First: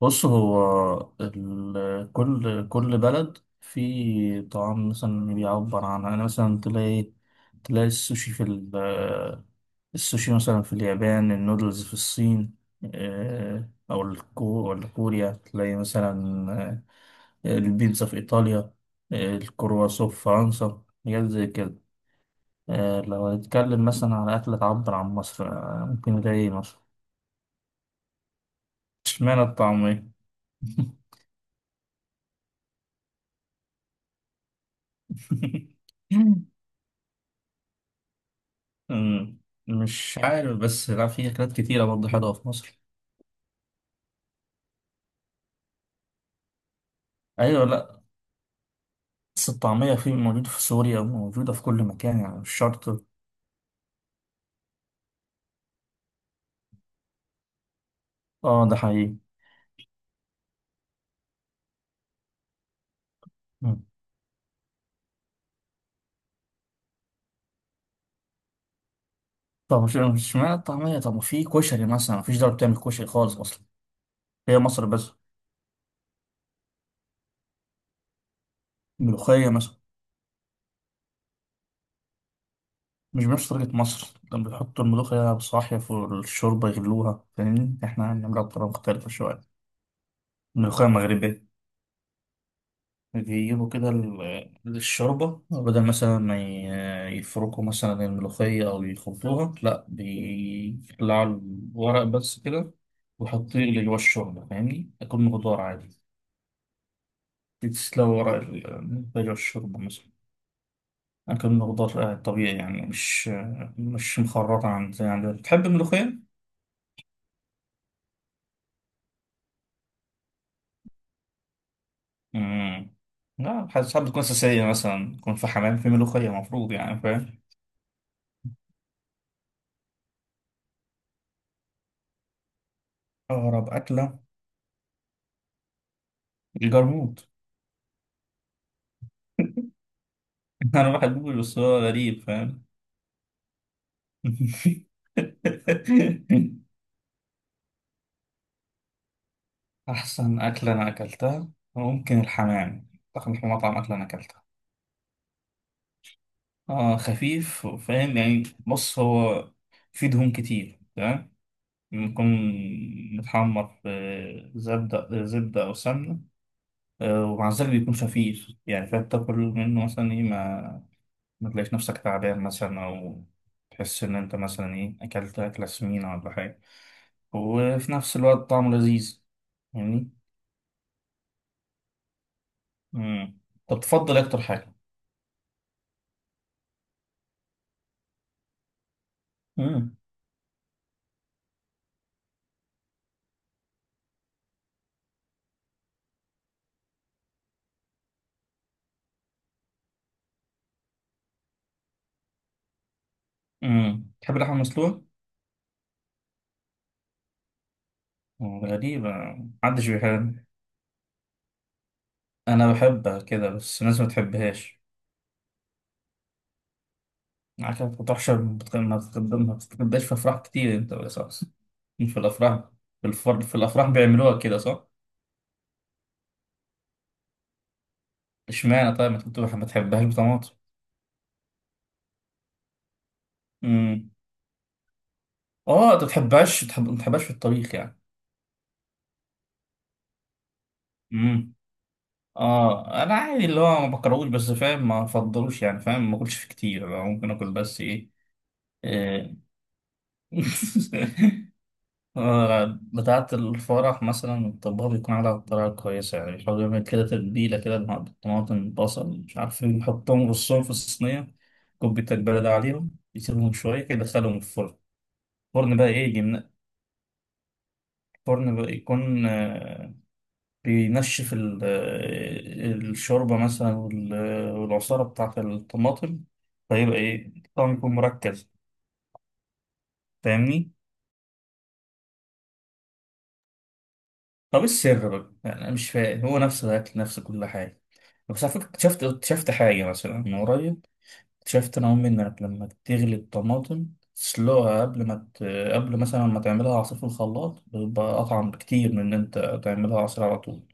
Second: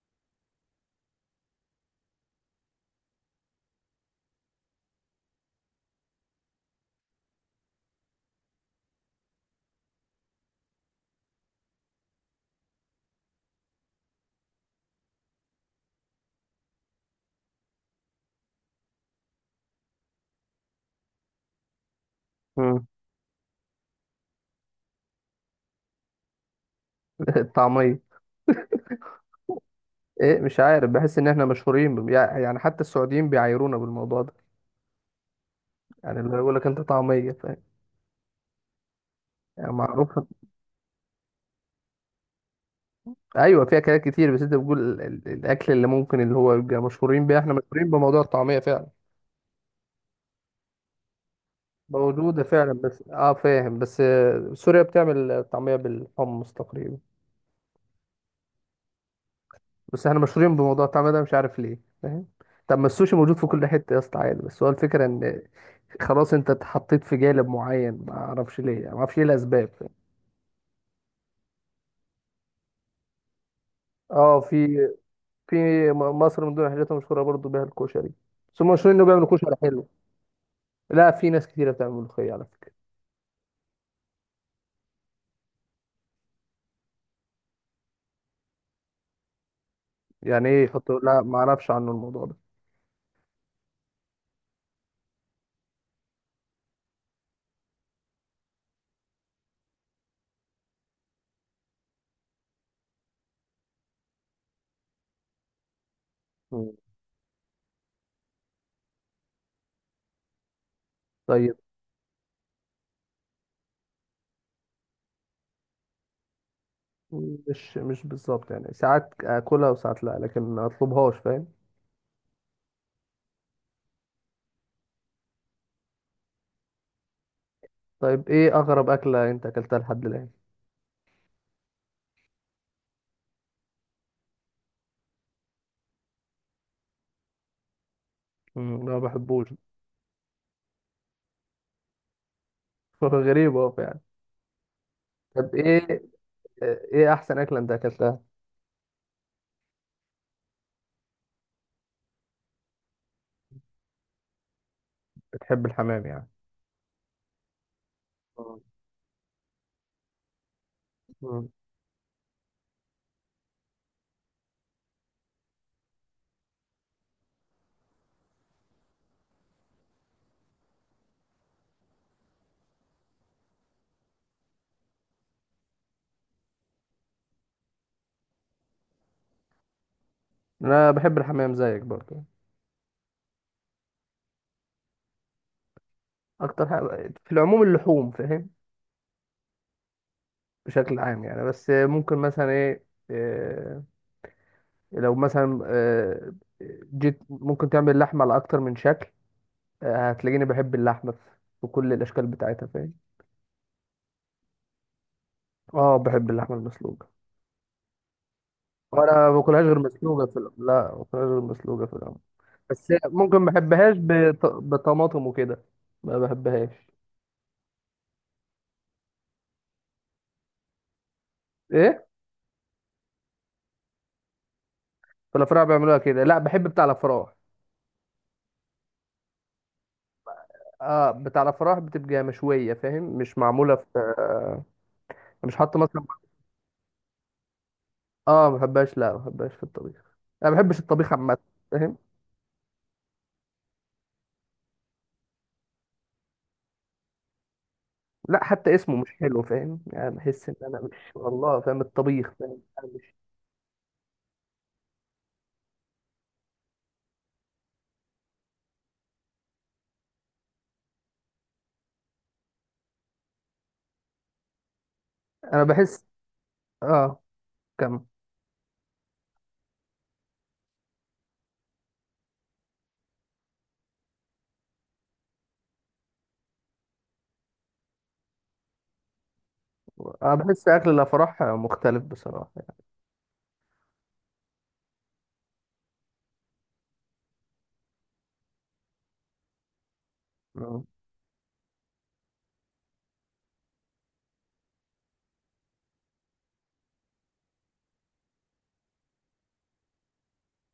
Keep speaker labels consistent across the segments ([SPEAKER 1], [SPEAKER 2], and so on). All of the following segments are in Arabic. [SPEAKER 1] بص هو كل بلد في طعام مثلا بيعبر عنها، يعني مثلا تلاقي تلاقي السوشي في ال- السوشي مثلا في اليابان، النودلز في الصين، أو ولا كوريا، تلاقي مثلا البيتزا في إيطاليا، الكرواسون في فرنسا، حاجات زي كده.
[SPEAKER 2] مم.
[SPEAKER 1] لو هنتكلم مثلا على أكلة تعبر عن مصر، ممكن نلاقي مصر.
[SPEAKER 2] الطعمية.
[SPEAKER 1] اشمعنى الطعمية؟
[SPEAKER 2] ايه، مش عارف. بحس ان احنا مشهورين يعني حتى السعوديين بيعايرونا بالموضوع ده. يعني اللي يقول لك انت طعمية فاهم.
[SPEAKER 1] أمم،
[SPEAKER 2] يعني
[SPEAKER 1] مش
[SPEAKER 2] معروفة.
[SPEAKER 1] عارف، بس لا، في أكلات كتيرة برضه حلوة في مصر.
[SPEAKER 2] ايوه، فيها اكلات كتير بس انت بتقول الاكل اللي ممكن اللي هو يبقى مشهورين بيه، احنا
[SPEAKER 1] أيوة،
[SPEAKER 2] مشهورين
[SPEAKER 1] لا،
[SPEAKER 2] بموضوع الطعمية فعلا.
[SPEAKER 1] بس الطعمية موجودة في سوريا وموجودة في كل مكان، يعني
[SPEAKER 2] موجودة
[SPEAKER 1] مش
[SPEAKER 2] فعلا
[SPEAKER 1] شرط.
[SPEAKER 2] بس اه فاهم بس سوريا بتعمل طعمية بالحمص تقريبا.
[SPEAKER 1] اه ده حقيقي.
[SPEAKER 2] بس احنا مشهورين بموضوع الطعمية ده مش عارف ليه فاهم. طب ما السوشي موجود في كل
[SPEAKER 1] أمم.
[SPEAKER 2] حتة يا اسطى عادي، بس هو الفكرة ان خلاص انت اتحطيت في جانب معين، ما اعرفش ليه، ما اعرفش ايه الاسباب.
[SPEAKER 1] طب مش معنى الطعمية، طب في كشري مثلا، مفيش دولة بتعمل كشري خالص أصلا،
[SPEAKER 2] اه
[SPEAKER 1] هي
[SPEAKER 2] في
[SPEAKER 1] مصر بس.
[SPEAKER 2] في م- مصر من ضمن الحاجات المشهوره برضو بيها الكشري. بس هم مشهورين انه بيعملوا
[SPEAKER 1] ملوخية
[SPEAKER 2] كشري
[SPEAKER 1] مثلا،
[SPEAKER 2] حلو. لا، في ناس كتيره بتعمل ملوخيه على فكره.
[SPEAKER 1] مش بنفس طريقة مصر لما بيحطوا الملوخية بصاحية في الشوربة يغلوها، فاهمني، احنا بنعملها بطريقة مختلفة شوية.
[SPEAKER 2] يعني ايه
[SPEAKER 1] ملوخية
[SPEAKER 2] يحطوا؟ لا ما
[SPEAKER 1] مغربية،
[SPEAKER 2] اعرفش عنه الموضوع ده.
[SPEAKER 1] بيجيبوا كده الشوربة، بدل مثلا ما يفركوا مثلا الملوخية أو يخلطوها، لأ بيقلعوا الورق بس كده ويحطوه يغلي جوا الشوربة، فاهمني؟ أكل خضار عادي،
[SPEAKER 2] مم.
[SPEAKER 1] تسلق ورق الملوخية جوا الشوربة مثلا.
[SPEAKER 2] طيب.
[SPEAKER 1] أكل خضار طبيعي يعني، مش مخرطة عن زي عندنا. بتحب الملوخية؟
[SPEAKER 2] مش بالظبط يعني، ساعات اكلها وساعات لا، لكن ما اطلبهاش فاهم.
[SPEAKER 1] مم. لا، حاسس ساعات بتكون أساسية، مثلا يكون في حمام في ملوخية مفروض، يعني فاهم؟
[SPEAKER 2] طيب، ايه اغرب اكله انت اكلتها لحد الان؟
[SPEAKER 1] أغرب أكلة؟ الجرموط.
[SPEAKER 2] انا ما بحبوش.
[SPEAKER 1] انا بحبوش، بس هو غريب فاهم.
[SPEAKER 2] غريب اهو يعني. طب ايه ايه احسن اكله انت اكلتها؟
[SPEAKER 1] احسن اكله انا اكلتها ممكن الحمام، احسن مطعم اكله انا اكلتها.
[SPEAKER 2] بتحب الحمام يعني.
[SPEAKER 1] اه خفيف، فاهم يعني.
[SPEAKER 2] آه.
[SPEAKER 1] بص هو فيه دهون كتير، تمام،
[SPEAKER 2] مم.
[SPEAKER 1] بيكون متحمر في زبدة، زبدة أو سمنة، ومع ذلك بيكون خفيف يعني، فأنت تاكل منه مثلا إيه، ما تلاقيش نفسك تعبان مثلا، أو تحس إن أنت مثلا إيه أكلت أكلة سمينة ولا حاجة، وفي نفس الوقت طعمه لذيذ. فاهمني؟
[SPEAKER 2] انا بحب الحمام زيك برضه.
[SPEAKER 1] امم طب تفضل إيه اكتر حاجه؟
[SPEAKER 2] اكتر حاجه في العموم اللحوم فاهم،
[SPEAKER 1] امم
[SPEAKER 2] بشكل عام يعني. بس ممكن مثلا ايه آه، لو مثلا جيت، ممكن تعمل لحمة على أكتر من شكل. هتلاقيني بحب اللحمة في كل الأشكال بتاعتها فاهم.
[SPEAKER 1] تحب اللحمه المسلوقه؟
[SPEAKER 2] اه، باكل. بحب اللحمة المسلوقة.
[SPEAKER 1] غريبه.
[SPEAKER 2] وأنا ما باكلهاش غير
[SPEAKER 1] محدش
[SPEAKER 2] مسلوقة في
[SPEAKER 1] بيحب،
[SPEAKER 2] الأول، لا ما باكلهاش غير مسلوقة في الأول.
[SPEAKER 1] انا
[SPEAKER 2] بس
[SPEAKER 1] بحبها
[SPEAKER 2] ممكن
[SPEAKER 1] كده
[SPEAKER 2] ما
[SPEAKER 1] بس
[SPEAKER 2] بحبهاش
[SPEAKER 1] الناس ما بتحبهاش.
[SPEAKER 2] بطماطم وكده. ما بحبهاش.
[SPEAKER 1] عارف، ما بتروحش، ما بتتغداش في افراح كتير انت بالاساس؟
[SPEAKER 2] ايه،
[SPEAKER 1] في الافراح، في الافراح بيعملوها كده صح؟
[SPEAKER 2] في الأفراح بيعملوها كده لا بحب بتاع الأفراح.
[SPEAKER 1] اشمعنى؟ طيب ما تحبهاش بطماطم؟
[SPEAKER 2] اه، بتاع الأفراح بتبقى مشوية فاهم، مش معمولة في
[SPEAKER 1] امم
[SPEAKER 2] مش حاطة
[SPEAKER 1] اه، انت
[SPEAKER 2] مثلا.
[SPEAKER 1] ما بتحبهاش، ما بتحبهاش في الطبيخ
[SPEAKER 2] اه ما بحبهاش، لا ما بحبهاش في الطبيخ. انا ما بحبش الطبيخ عامه
[SPEAKER 1] يعني.
[SPEAKER 2] فاهم.
[SPEAKER 1] اه، انا عادي، اللي هو ما بكرهوش بس فاهم، ما افضلوش يعني فاهم، ما اكلش فيه كتير، أنا ممكن اكل بس ايه
[SPEAKER 2] لا، حتى اسمه مش
[SPEAKER 1] آه،
[SPEAKER 2] حلو فاهم. يعني بحس ان انا مش والله فاهم الطبيخ فاهم. انا مش.
[SPEAKER 1] بتاعة الفرح مثلا، الطباخ بيكون على طريقة كويسة يعني، بيحاول يعمل كده تتبيلة كده بالطماطم، بصل، مش عارف ايه، يحطهم يرصهم في الصينية، كوباية البلد عليهم، يسيبهم شوية كده، يدخلهم الفرن.
[SPEAKER 2] انا
[SPEAKER 1] الفرن بقى ايه
[SPEAKER 2] بحس.
[SPEAKER 1] يجي
[SPEAKER 2] اه. كم.
[SPEAKER 1] الفرن بقى يكون بينشف الشوربة مثلا والعصارة بتاعة الطماطم، فيبقى إيه الطعم يكون مركز.
[SPEAKER 2] انا بحس
[SPEAKER 1] فاهمني؟
[SPEAKER 2] اكل الافراح مختلف بصراحه.
[SPEAKER 1] طب إيه السر بقى؟ يعني أنا مش فاهم، هو نفس الأكل، نفس كل حاجة. بس على فكرة اكتشفت، اكتشفت حاجة مثلا من
[SPEAKER 2] مم.
[SPEAKER 1] قريب. اكتشفت أنا وأمي إنك لما تغلي الطماطم، تسلقها قبل مثلا ما تعملها عصير في الخلاط، بيبقى أطعم بكتير من إن أنت تعملها عصير على طول.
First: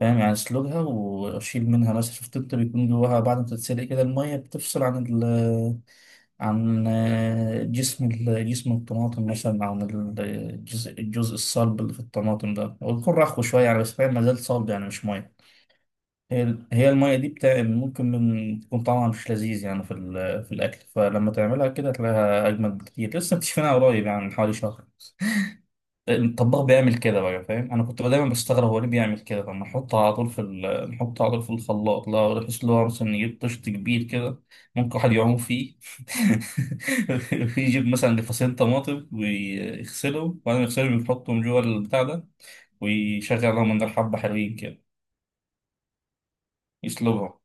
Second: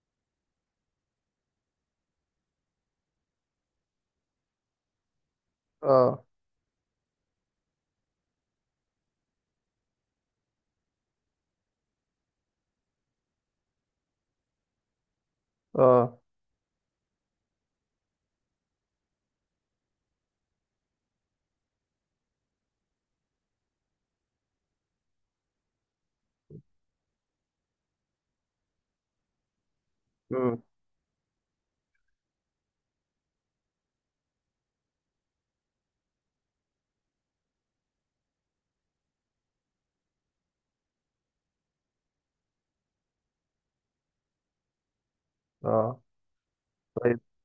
[SPEAKER 1] فاهم يعني، اسلقها واشيل منها، مثلا شفت انت بيكون جواها بعد ما تتسلق كده، الميه بتفصل عن ال
[SPEAKER 2] اه.
[SPEAKER 1] عن آه، جسم جسم الطماطم مثلا، عن الجزء الصلب اللي في الطماطم ده، ويكون رخو شويه يعني، بس فاهم ما زال صلب يعني مش ميه.
[SPEAKER 2] اه.
[SPEAKER 1] هي هي الميه دي بتاع ممكن من تكون طعمها مش لذيذ يعني في في الاكل، فلما تعملها كده تلاقيها اجمل بكتير. لسه مكتشفينها قريب يعني، من حوالي شهر. الطباخ بيعمل كده بقى، فاهم، انا كنت دايما بستغرب هو ليه بيعمل كده، طب نحطه على طول في
[SPEAKER 2] مم.
[SPEAKER 1] نحطه على طول في الخلاط، لا بحيث اللي هو مثلا نجيب طشت كبير كده ممكن واحد يعوم فيه. يجيب مثلا لفصين طماطم ويغسلهم، وبعدين يغسلهم يحطهم جوه البتاع ده، ويشغل لهم من حبة حلوين كده،
[SPEAKER 2] اه. طيب،
[SPEAKER 1] يسلقهم.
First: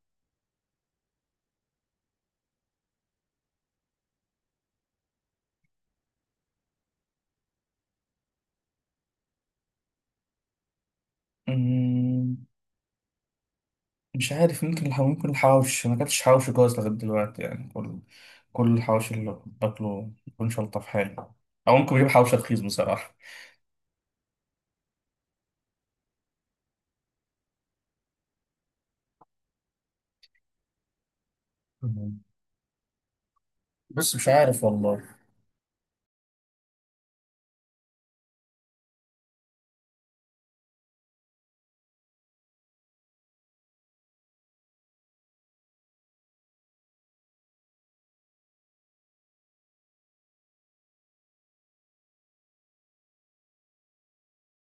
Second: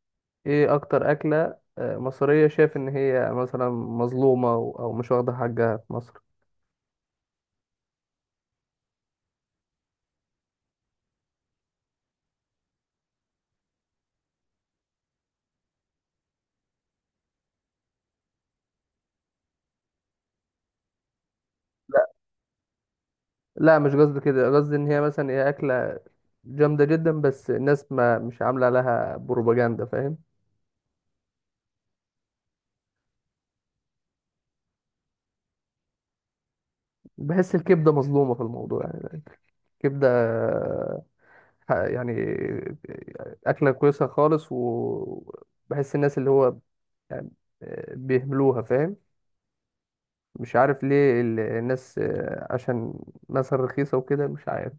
[SPEAKER 2] ايه اكتر اكله مصريه شايف ان هي مثلا مظلومه او مش واخده حقها في مصر؟
[SPEAKER 1] أمم، مش عارف، ممكن ممكن الحواوش، انا ماكلتش حواوشي كويس لغايه دلوقتي يعني، كل الحواوشي اللي باكله ما بيكونش الطف حاجه، او ممكن بجيب حواوشي رخيص بصراحه.
[SPEAKER 2] لا، مش قصدي كده. قصدي ان هي مثلا هي اكله جامده جدا، بس الناس ما مش عامله لها بروباجندا فاهم.
[SPEAKER 1] مم. بس مش عارف والله.
[SPEAKER 2] بحس الكبدة مظلومة في الموضوع يعني. الكبدة يعني أكلة كويسة خالص. وبحس الناس اللي هو يعني بيهملوها فاهم. مش عارف ليه الناس عشان مثلا رخيصة وكده مش عارف.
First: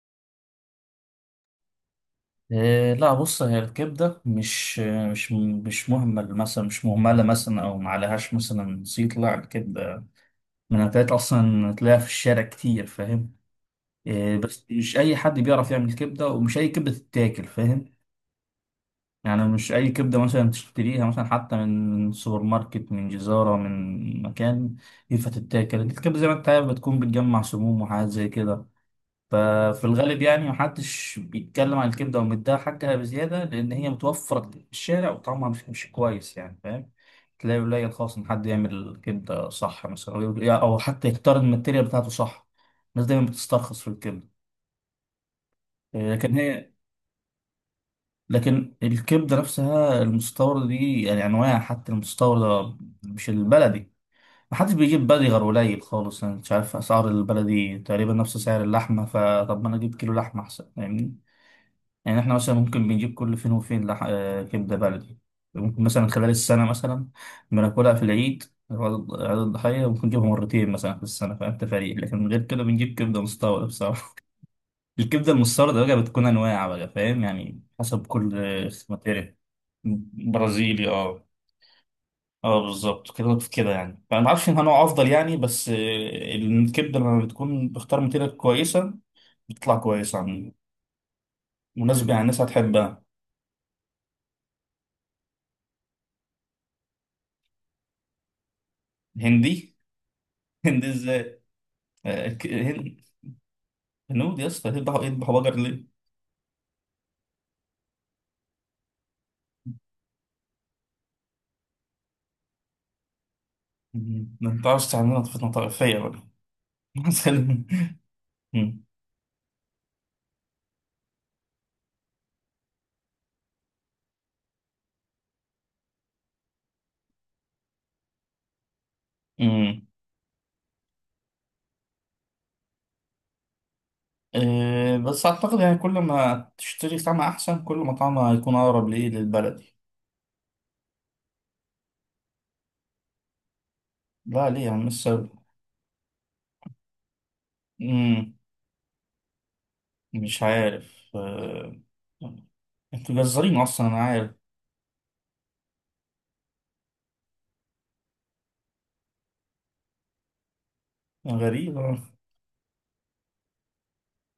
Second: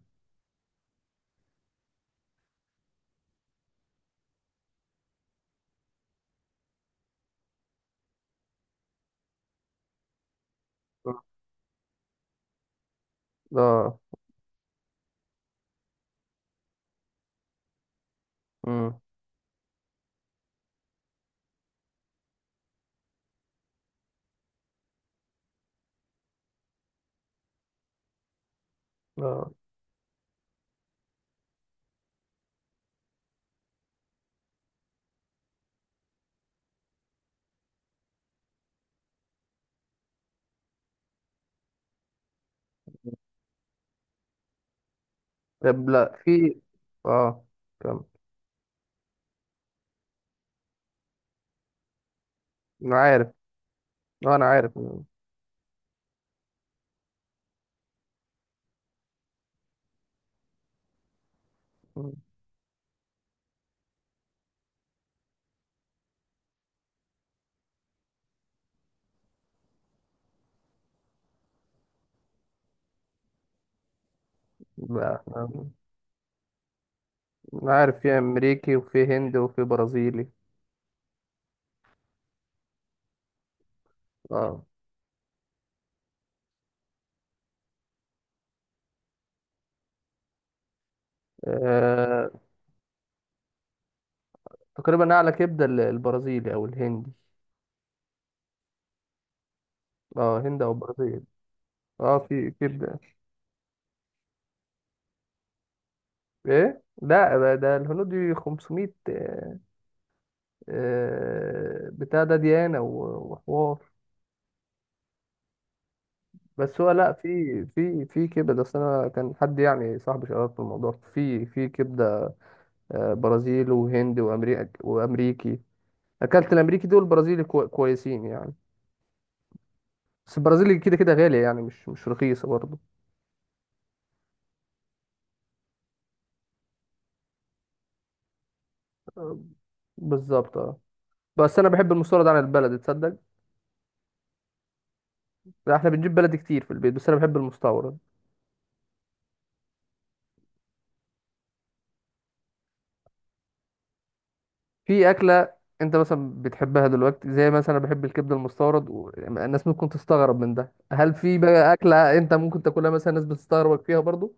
[SPEAKER 1] إيه، لا، بص هي الكبدة مش مهمل مثلا، مش مهملة مثلا أو معلهاش مثلا زيت، لا الكبدة من الأكلات أصلا تلاقيها في الشارع كتير، فاهم.
[SPEAKER 2] اه.
[SPEAKER 1] إيه بس مش أي حد بيعرف يعمل كبدة، ومش أي كبدة تتاكل، فاهم.
[SPEAKER 2] امم.
[SPEAKER 1] يعني مش أي كبدة مثلا تشتريها مثلا حتى من سوبر ماركت، من جزارة، من مكان، ينفع تتاكل، الكبدة زي ما أنت عارف بتكون بتجمع سموم وحاجات زي كده.
[SPEAKER 2] اه.
[SPEAKER 1] ففي الغالب يعني محدش بيتكلم عن الكبدة ومديها حقها بزيادة، لأن هي متوفرة في الشارع وطعمها مش كويس يعني فاهم. تلاقي قليل خالص إن حد يعمل كبدة صح مثلا، أو أو حتى يختار الماتيريال بتاعته صح. الناس دايما بتسترخص في الكبدة،
[SPEAKER 2] طب لا،
[SPEAKER 1] لكن
[SPEAKER 2] في.
[SPEAKER 1] هي،
[SPEAKER 2] اه. تمام.
[SPEAKER 1] لكن الكبدة نفسها المستوردة دي يعني أنواع، حتى المستوردة،
[SPEAKER 2] انا عارف.
[SPEAKER 1] مش البلدي.
[SPEAKER 2] آه، انا
[SPEAKER 1] محدش
[SPEAKER 2] عارف. مم.
[SPEAKER 1] بيجيب بلدي غير قليل خالص، أنا مش عارف، أسعار البلدي تقريبا نفس سعر اللحمة، فطب ما أنا أجيب كيلو لحمة أحسن، فاهمني.
[SPEAKER 2] مم.
[SPEAKER 1] يعني احنا مثلا ممكن بنجيب كل فين وفين لح... آه، كبدة بلدي، ممكن مثلا خلال السنة مثلا بناكلها في العيد، عيد عيد الضحية، ممكن نجيبها مرتين مثلا في السنة، فاهم، تفاريق، لكن من غير كده بنجيب كبدة مستوردة بصراحة.
[SPEAKER 2] لا
[SPEAKER 1] الكبدة
[SPEAKER 2] احنا.
[SPEAKER 1] المستوردة بقى بتكون أنواع بقى، فاهم يعني
[SPEAKER 2] انا عارف
[SPEAKER 1] حسب
[SPEAKER 2] في
[SPEAKER 1] كل
[SPEAKER 2] امريكي وفي
[SPEAKER 1] ماتيريال.
[SPEAKER 2] هندي وفي برازيلي.
[SPEAKER 1] برازيلي، اه، اه بالظبط كده كده يعني، فأنا ما اعرفش انها
[SPEAKER 2] اه.
[SPEAKER 1] نوع افضل يعني، بس الكبده لما بتكون بختار ماتيريال كويسه، بتطلع كويسه، عن مناسبه يعني،
[SPEAKER 2] آه،
[SPEAKER 1] الناس هتحبها.
[SPEAKER 2] تقريبا اعلى كبده البرازيلي او الهندي.
[SPEAKER 1] هندي.
[SPEAKER 2] اه، هند او
[SPEAKER 1] هندي
[SPEAKER 2] برازيل.
[SPEAKER 1] ازاي؟
[SPEAKER 2] اه،
[SPEAKER 1] آه، ك-
[SPEAKER 2] في
[SPEAKER 1] هن-
[SPEAKER 2] كبده.
[SPEAKER 1] هنود يا اسطى يذبحوا، يذبحوا بقر ليه؟
[SPEAKER 2] ايه لا بقى، ده الهنود 500 بتاع ده ديانه وحوار.
[SPEAKER 1] مم. ما ينفعش تعملها طفلة طائفية بقى.
[SPEAKER 2] بس هو لا
[SPEAKER 1] مثلا.
[SPEAKER 2] في كبده اصل.
[SPEAKER 1] مم.
[SPEAKER 2] انا كان حد يعني صاحبي شغال في الموضوع في في كبده. برازيل وهند وامريكا وامريكي. اكلت الامريكي دول البرازيلي كويسين يعني.
[SPEAKER 1] مم.
[SPEAKER 2] بس البرازيلي كده كده غالي يعني، مش رخيصه برضه.
[SPEAKER 1] بس أعتقد يعني كل ما تشتري طعمها أحسن، كل ما طعمها هيكون أقرب لإيه، للبلدي.
[SPEAKER 2] بالظبط اه. بس انا بحب المستورد عن البلد تصدق.
[SPEAKER 1] لا ليه يا عم السبب؟
[SPEAKER 2] لا احنا بنجيب بلدي كتير في البيت بس انا بحب المستورد.
[SPEAKER 1] مم. مش عارف انتوا جزارين أصلا أنا عارف.
[SPEAKER 2] في اكله انت مثلا بتحبها دلوقتي زي مثلا انا بحب الكبده المستورد الناس ممكن تستغرب من ده، هل في بقى
[SPEAKER 1] غريبة.
[SPEAKER 2] اكله انت ممكن تاكلها مثلا الناس بتستغربك فيها برضو؟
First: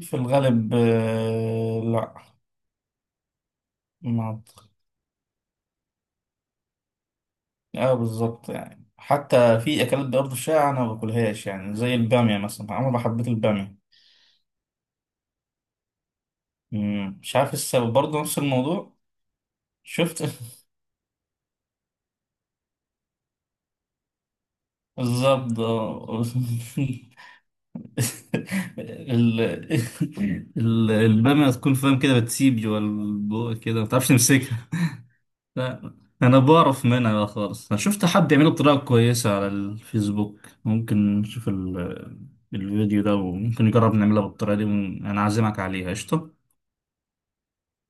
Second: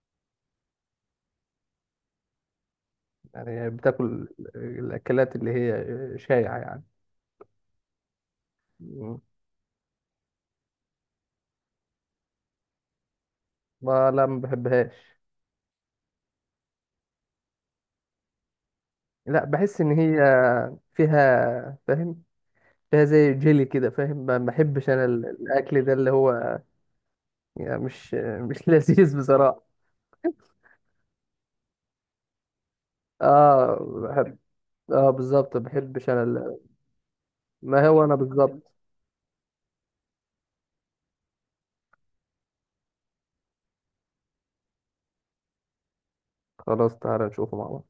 [SPEAKER 1] في الغالب لا،
[SPEAKER 2] يعني بتاكل
[SPEAKER 1] ما
[SPEAKER 2] الاكلات اللي هي شائعه يعني.
[SPEAKER 1] اه بالظبط يعني،
[SPEAKER 2] مم.
[SPEAKER 1] حتى في اكلات برضه شائعة انا ما باكلهاش يعني، زي البامية مثلا عمري ما حبيت البامية.
[SPEAKER 2] ما لا ما بحبهاش.
[SPEAKER 1] مم، مش عارف إيه السبب برضه، نفس الموضوع.
[SPEAKER 2] لا بحس ان هي
[SPEAKER 1] شفت؟
[SPEAKER 2] فيها فاهم. فيها زي جيلي كده فاهم. ما بحبش انا
[SPEAKER 1] بالظبط
[SPEAKER 2] الاكل ده اللي
[SPEAKER 1] آه.
[SPEAKER 2] هو يعني مش لذيذ
[SPEAKER 1] ال...
[SPEAKER 2] بصراحه.
[SPEAKER 1] البامية تكون فاهم كده، بتسيب جوا البوق كده، ما تعرفش
[SPEAKER 2] اه
[SPEAKER 1] تمسكها.
[SPEAKER 2] اه بالظبط، ما
[SPEAKER 1] لا،
[SPEAKER 2] بحبش انا
[SPEAKER 1] انا بعرف منها بقى خالص، انا
[SPEAKER 2] ما هو
[SPEAKER 1] شفت
[SPEAKER 2] انا
[SPEAKER 1] حد يعمله
[SPEAKER 2] بالظبط.
[SPEAKER 1] بطريقة كويسة على الفيسبوك، ممكن نشوف الفيديو ده، وممكن نجرب نعملها بالطريقة دي، انا عازمك عليها قشطة.
[SPEAKER 2] خلاص تعالى نشوفه مع بعض.